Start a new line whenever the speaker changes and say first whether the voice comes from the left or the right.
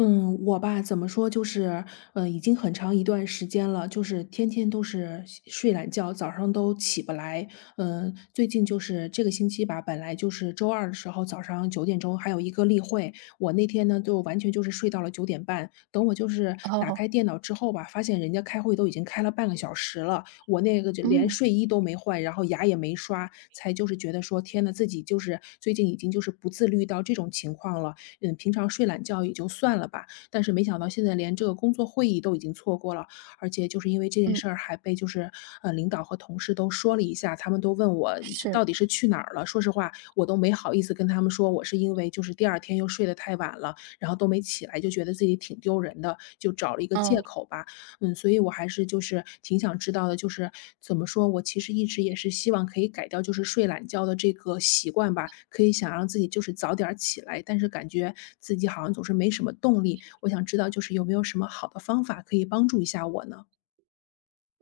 left: 嗯，我吧，怎么说，就是，已经很长一段时间了，就是天天都是睡睡懒觉，早上都起不来。嗯，最近就是这个星期吧，本来就是周二的时候早上九点钟还有一个例会，我那天呢就完全就是睡到了九点半。等我就是打
right: 哦，
left: 开电脑之后吧，发现人家开会都已经开了半个小时了，我那个就连
right: 嗯
left: 睡衣都没换，然后牙也没刷，才就是觉得说，天呐，自己就是最近已经就是不自律到这种情况了。嗯，平常睡懒觉也就算了吧，但是没想到现在连这个工作会议都已经错过了，而且就是因为这件
right: 嗯，
left: 事儿还被就是，领导和同事都说了一下，他们都问我这
right: 是，
left: 到底是去哪儿了，说实话，我都没好意思跟他们说，我是因为就是第二天又睡得太晚了，然后都没起来，就觉得自己挺丢人的，就找了一个借
right: 嗯
left: 口吧。嗯，所以我还是就是挺想知道的，就是怎么说，我其实一直也是希望可以改掉就是睡懒觉的这个习惯吧，可以想让自己就是早点儿起来，但是感觉自己好像总是没什么动力。我想知道就是有没有什么好的方法可以帮助一下我呢？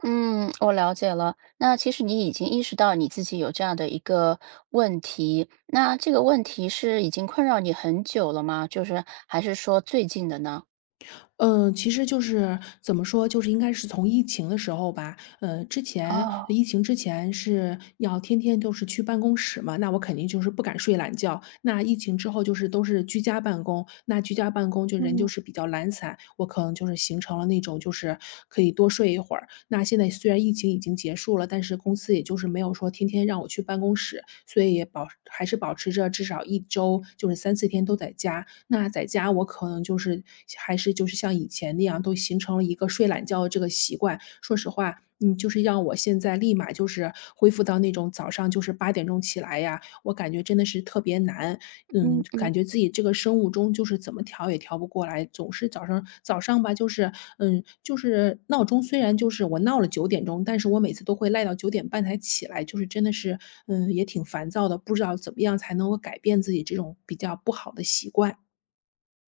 right: 嗯，我了解了。那其实你已经意识到你自己有这样的一个问题，那这个问题是已经困扰你很久了吗？就是还是说最近的呢？
left: 嗯，其实就是怎么说，就是应该是从疫情的时候吧。
right: 哦，
left: 疫情之前是要天天都是去办公室嘛，那我肯定就是不敢睡懒觉。那疫情之后就是都是居家办公，那居家办公就人就
right: 嗯
left: 是比较懒散，我可能就是形成了那种就是可以多睡一会儿。那现在虽然疫情已经结束了，但是公司也就是没有说天天让我去办公室，所以也还是保持着至少一周，就是三四天都在家。那在家我可能就是还是就是像以前那样，都形成了一个睡懒觉的这个习惯。说实话，就是让我现在立马就是恢复到那种早上就是8点钟起来呀，我感觉真的是特别难，
right: 嗯
left: 嗯，
right: 嗯。
left: 感觉自己这个生物钟就是怎么调也调不过来，总是早上吧，就是闹钟虽然就是我闹了九点钟，但是我每次都会赖到九点半才起来，就是真的是，也挺烦躁的，不知道怎么样才能够改变自己这种比较不好的习惯。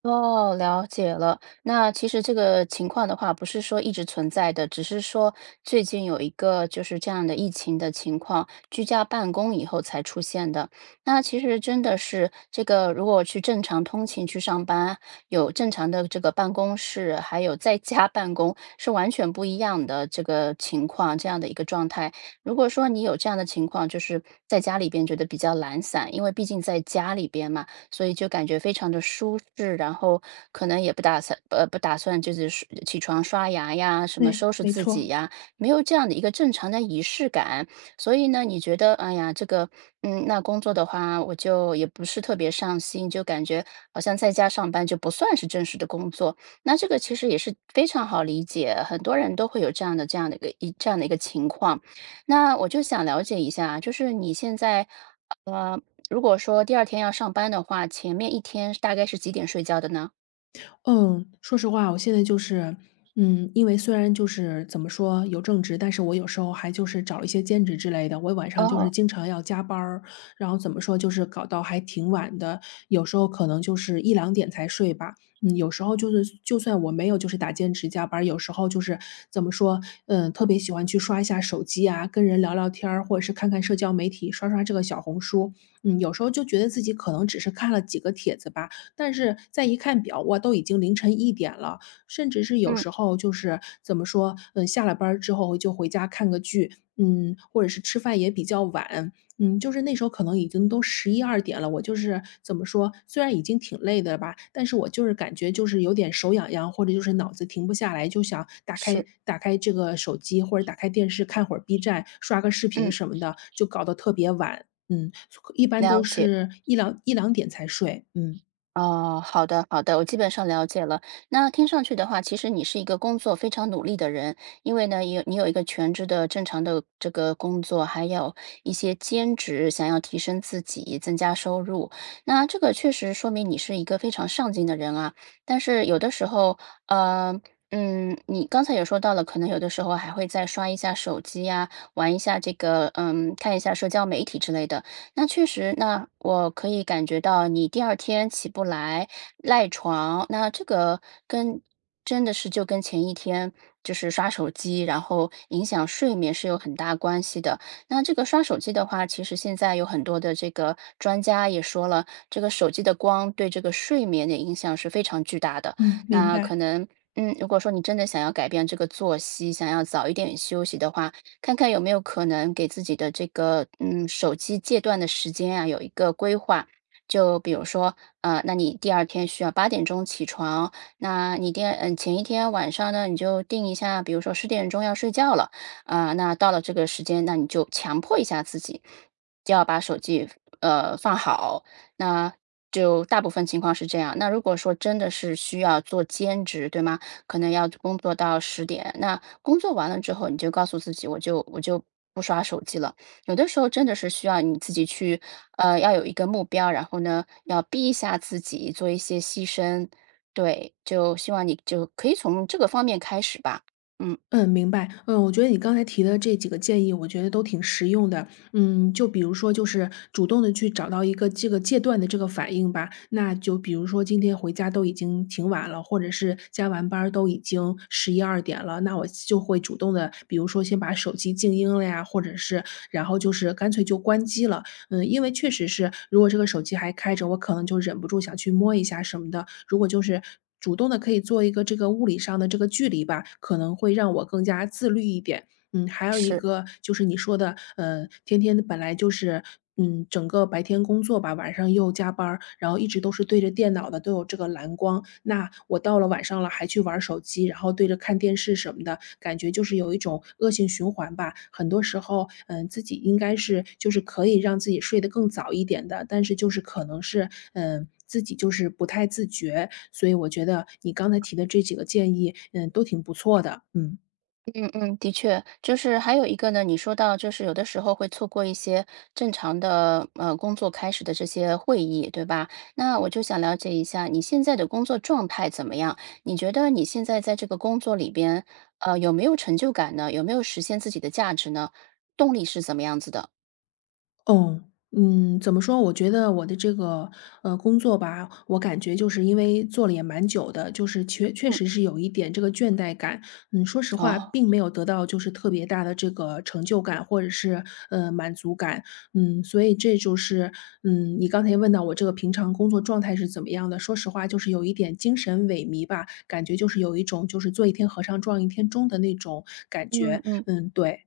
right: 哦，了解了。那其实这个情况的话，不是说一直存在的，只是说最近有一个就是这样的疫情的情况，居家办公以后才出现的。那其实真的是这个，如果去正常通勤去上班，有正常的这个办公室，还有在家办公，是完全不一样的这个情况，这样的一个状态。如果说你有这样的情况，就是在家里边觉得比较懒散，因为毕竟在家里边嘛。所以就感觉非常的舒适，然后可能也不打算呃不打算就是刷起床刷牙呀，什么
left: 对，
right: 收拾
left: 没
right: 自己
left: 错。
right: 呀，没有这样的一个正常的仪式感。所以呢，你觉得哎呀这个嗯，那工作的话我就也不是特别上心，就感觉好像在家上班就不算是正式的工作。那这个其实也是非常好理解，很多人都会有这样的一个情况。那我就想了解一下啊，就是你现在。呃。如果说第二天要上班的话，前面一天大概是几点睡觉的呢？
left: 嗯，说实话，我现在就是，因为虽然就是怎么说有正职，但是我有时候还就是找一些兼职之类的。我晚上就是
right: 哦，
left: 经常要加班儿，然后怎么说就是搞到还挺晚的，有时候可能就是一两点才睡吧。嗯，有时候就是就算我没有就是打兼职加班儿，有时候就是怎么说，特别喜欢去刷一下手机啊，跟人聊聊天儿，或者是看看社交媒体，刷刷这个小红书。嗯，有时候就觉得自己可能只是看了几个帖子吧，但是再一看表，哇，都已经凌晨一点了，甚至是有
right: 嗯，
left: 时候就是怎么说，下了班儿之后就回家看个剧，或者是吃饭也比较晚，就是那时候可能已经都十一二点了，我就是怎么说，虽然已经挺累的吧，但是我就是感觉就是有点手痒痒，或者就是脑子停不下来，就想打开
right: 是，
left: 打开这个手机或者打开电视看会儿 B 站，刷个视频
right: 嗯，
left: 什么的，就搞得特别晚，嗯，一般都
right: 了解。
left: 是一两点才睡，嗯。
right: 哦，好的好的，我基本上了解了。那听上去的话，其实你是一个工作非常努力的人，因为呢，你有一个全职的正常的这个工作，还有一些兼职，想要提升自己，增加收入。那这个确实说明你是一个非常上进的人啊。但是有的时候，呃，你刚才也说到了，可能有的时候还会再刷一下手机呀，玩一下这个，嗯，看一下社交媒体之类的。那确实，那我可以感觉到你第二天起不来，赖床，那这个跟真的是就跟前一天就是刷手机，然后影响睡眠是有很大关系的。那这个刷手机的话，其实现在有很多的这个专家也说了，这个手机的光对这个睡眠的影响是非常巨大的。
left: 嗯，明
right: 那
left: 白。
right: 可能，嗯，如果说你真的想要改变这个作息，想要早一点休息的话，看看有没有可能给自己的这个嗯手机戒断的时间啊有一个规划。就比如说，那你第二天需要八点钟起床，那你第二嗯前一天晚上呢，你就定一下，比如说十点钟要睡觉了，啊、那到了这个时间，那你就强迫一下自己，就要把手机放好。那就大部分情况是这样。那如果说真的是需要做兼职，对吗？可能要工作到十点。那工作完了之后，你就告诉自己，我就不刷手机了。有的时候真的是需要你自己去，要有一个目标，然后呢，要逼一下自己，做一些牺牲。对，就希望你就可以从这个方面开始吧。嗯，
left: 嗯，明白。嗯，我觉得你刚才提的这几个建议，我觉得都挺实用的。嗯，就比如说，就是主动的去找到一个这个戒断的这个反应吧。那就比如说，今天回家都已经挺晚了，或者是加完班儿都已经十一二点了，那我就会主动的，比如说先把手机静音了呀，或者是然后就是干脆就关机了。嗯，因为确实是，如果这个手机还开着，我可能就忍不住想去摸一下什么的。如果就是主动的，可以做一个这个物理上的这个距离吧，可能会让我更加自律一点。嗯，还有一
right: 是。
left: 个就是你说的，天天本来就是，整个白天工作吧，晚上又加班儿，然后一直都是对着电脑的，都有这个蓝光。那我到了晚上了，还去玩儿手机，然后对着看电视什么的，感觉就是有一种恶性循环吧。很多时候，自己应该是就是可以让自己睡得更早一点的，但是就是可能是，自己就是不太自觉，所以我觉得你刚才提的这几个建议，嗯，都挺不错的，嗯。
right: 嗯嗯，的确，就是还有一个呢，你说到就是有的时候会错过一些正常的工作开始的这些会议，对吧？那我就想了解一下你现在的工作状态怎么样？你觉得你现在在这个工作里边，有没有成就感呢？有没有实现自己的价值呢？动力是怎么样子的？
left: 哦，嗯，怎么说？我觉得我的这个工作吧，我感觉就是因为做了也蛮久的，就是确确
right: 嗯，
left: 实是有一点这个倦怠感。嗯，说实话，
right: 哦，
left: 并没有得到就是特别大的这个成就感或者是满足感。嗯，所以这就是你刚才也问到我这个平常工作状态是怎么样的？说实话，就是有一点精神萎靡吧，感觉就是有一种就是做一天和尚撞一天钟的那种感
right: 嗯
left: 觉。
right: 嗯。
left: 嗯，对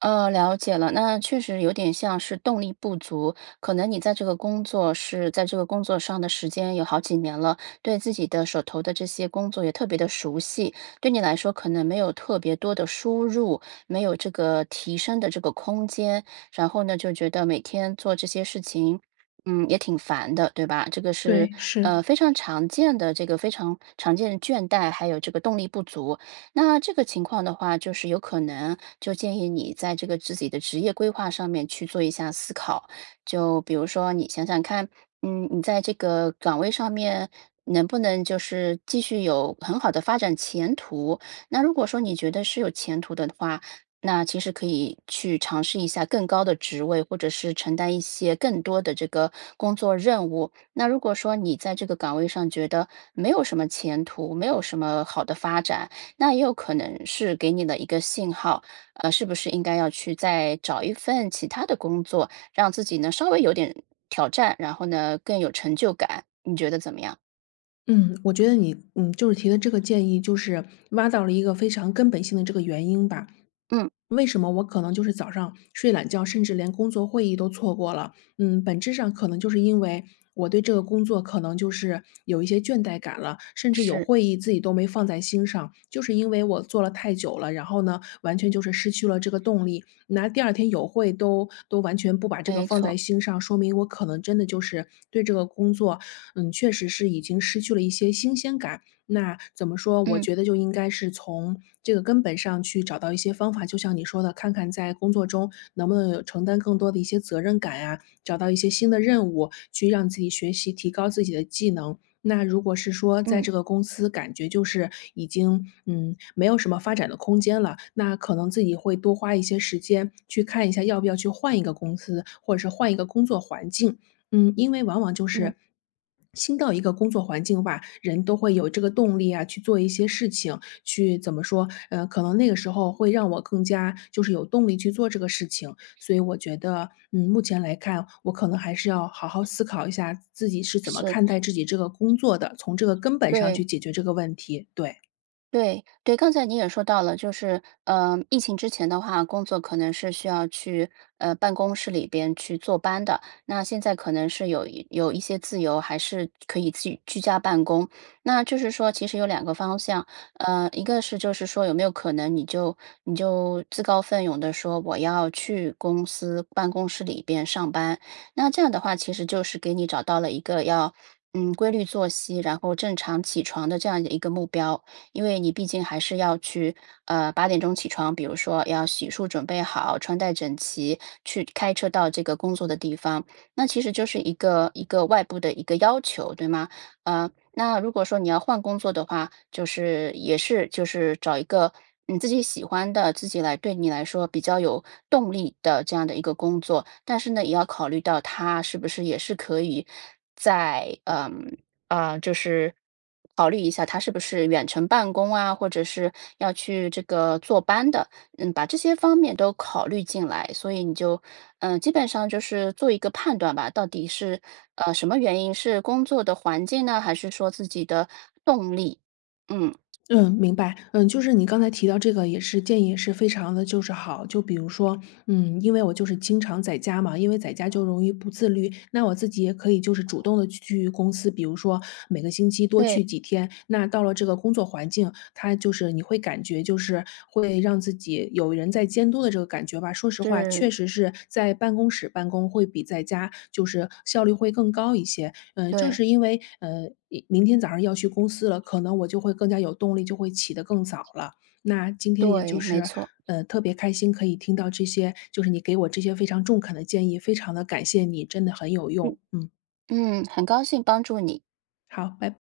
right: 了解了，那确实有点像是动力不足，可能你在这个工作上的时间有好几年了，对自己的手头的这些工作也特别的熟悉，对你来说可能没有特别多的输入，没有这个提升的这个空间，然后呢，就觉得每天做这些事情，嗯，也挺烦的，对吧？这个是
left: 对是。
right: 非常常见的这个非常常见的倦怠，还有这个动力不足。那这个情况的话，就是有可能就建议你在这个自己的职业规划上面去做一下思考。就比如说，你想想看，嗯，你在这个岗位上面能不能就是继续有很好的发展前途？那如果说你觉得是有前途的话，那其实可以去尝试一下更高的职位，或者是承担一些更多的这个工作任务。那如果说你在这个岗位上觉得没有什么前途，没有什么好的发展，那也有可能是给你的一个信号，是不是应该要去再找一份其他的工作，让自己呢稍微有点挑战，然后呢更有成就感，你觉得怎么样？
left: 嗯，我觉得你就是提的这个建议，就是挖到了一个非常根本性的这个原因吧。
right: 嗯，
left: 为什么我可能就是早上睡懒觉，甚至连工作会议都错过了？嗯，本质上可能就是因为我对这个工作可能就是有一些倦怠感了，甚至有
right: 是，
left: 会议自己都没放在心上，就是因为我做了太久了，然后呢，完全就是失去了这个动力，拿第二天有会都完全不把这个
right: 没
left: 放在
right: 错，
left: 心上，说明我可能真的就是对这个工作确实是已经失去了一些新鲜感。那怎么说？我
right: 嗯
left: 觉得就应该是从这个根本上去找到一些方法，就像你说的，看看在工作中能不能有承担更多的一些责任感呀、找到一些新的任务，去让自己学习、提高自己的技能。那如果是说在
right: 嗯
left: 这个公司感觉就是已经没有什么发展的空间了，那可能自己会多花一些时间去看一下要不要去换一个公司，或者是换一个工作环境。嗯，因为往往就
right: 嗯，
left: 是新到一个工作环境吧，人都会有这个动力啊，去做一些事情，去怎么说？可能那个时候会让我更加就是有动力去做这个事情。所以我觉得，嗯，目前来看，我可能还是要好好思考一下自己是怎么
right: 是，
left: 看待自己这个工作的，从这个根本上去
right: 对。
left: 解决这个问题。对。
right: 对对，刚才你也说到了，就是，疫情之前的话，工作可能是需要去，办公室里边去坐班的。那现在可能是有一些自由，还是可以居家办公。那就是说，其实有两个方向，一个是就是说有没有可能你就自告奋勇的说我要去公司办公室里边上班，那这样的话其实就是给你找到了一个要，嗯，规律作息，然后正常起床的这样的一个目标。因为你毕竟还是要去，八点钟起床，比如说要洗漱准备好，穿戴整齐，去开车到这个工作的地方，那其实就是一个外部的一个要求，对吗？那如果说你要换工作的话，就是也是就是找一个你自己喜欢的，自己来对你来说比较有动力的这样的一个工作，但是呢，也要考虑到它是不是也是可以在嗯啊，就是考虑一下他是不是远程办公啊，或者是要去这个坐班的，嗯，把这些方面都考虑进来，所以你就，嗯、基本上就是做一个判断吧，到底是什么原因，是工作的环境呢，还是说自己的动力？嗯，
left: 嗯，明白。嗯，就是你刚才提到这个也是建议也是非常的就是好。就比如说，因为我就是经常在家嘛，因为在家就容易不自律，那我自己也可以就是主动的去公司，比如说每个星期多去
right: 对，
left: 几天。那到了这个工作环境，他就是你会感觉就是会让自己有人在监督的这个感觉吧。说实话，
right: 是，
left: 确实是在办公室办公会比在家就是效率会更高一些。正
right: 对，
left: 是因为，明天早上要去公司了，可能我就会更加有动力，就会起得更早了。那今天也就
right: 对，没
left: 是，
right: 错，
left: 特别开心可以听到这些，就是你给我这些非常中肯的建议，非常的感谢你，真的很有
right: 嗯
left: 用。嗯，
right: 嗯，很高兴帮助你。
left: 好，拜拜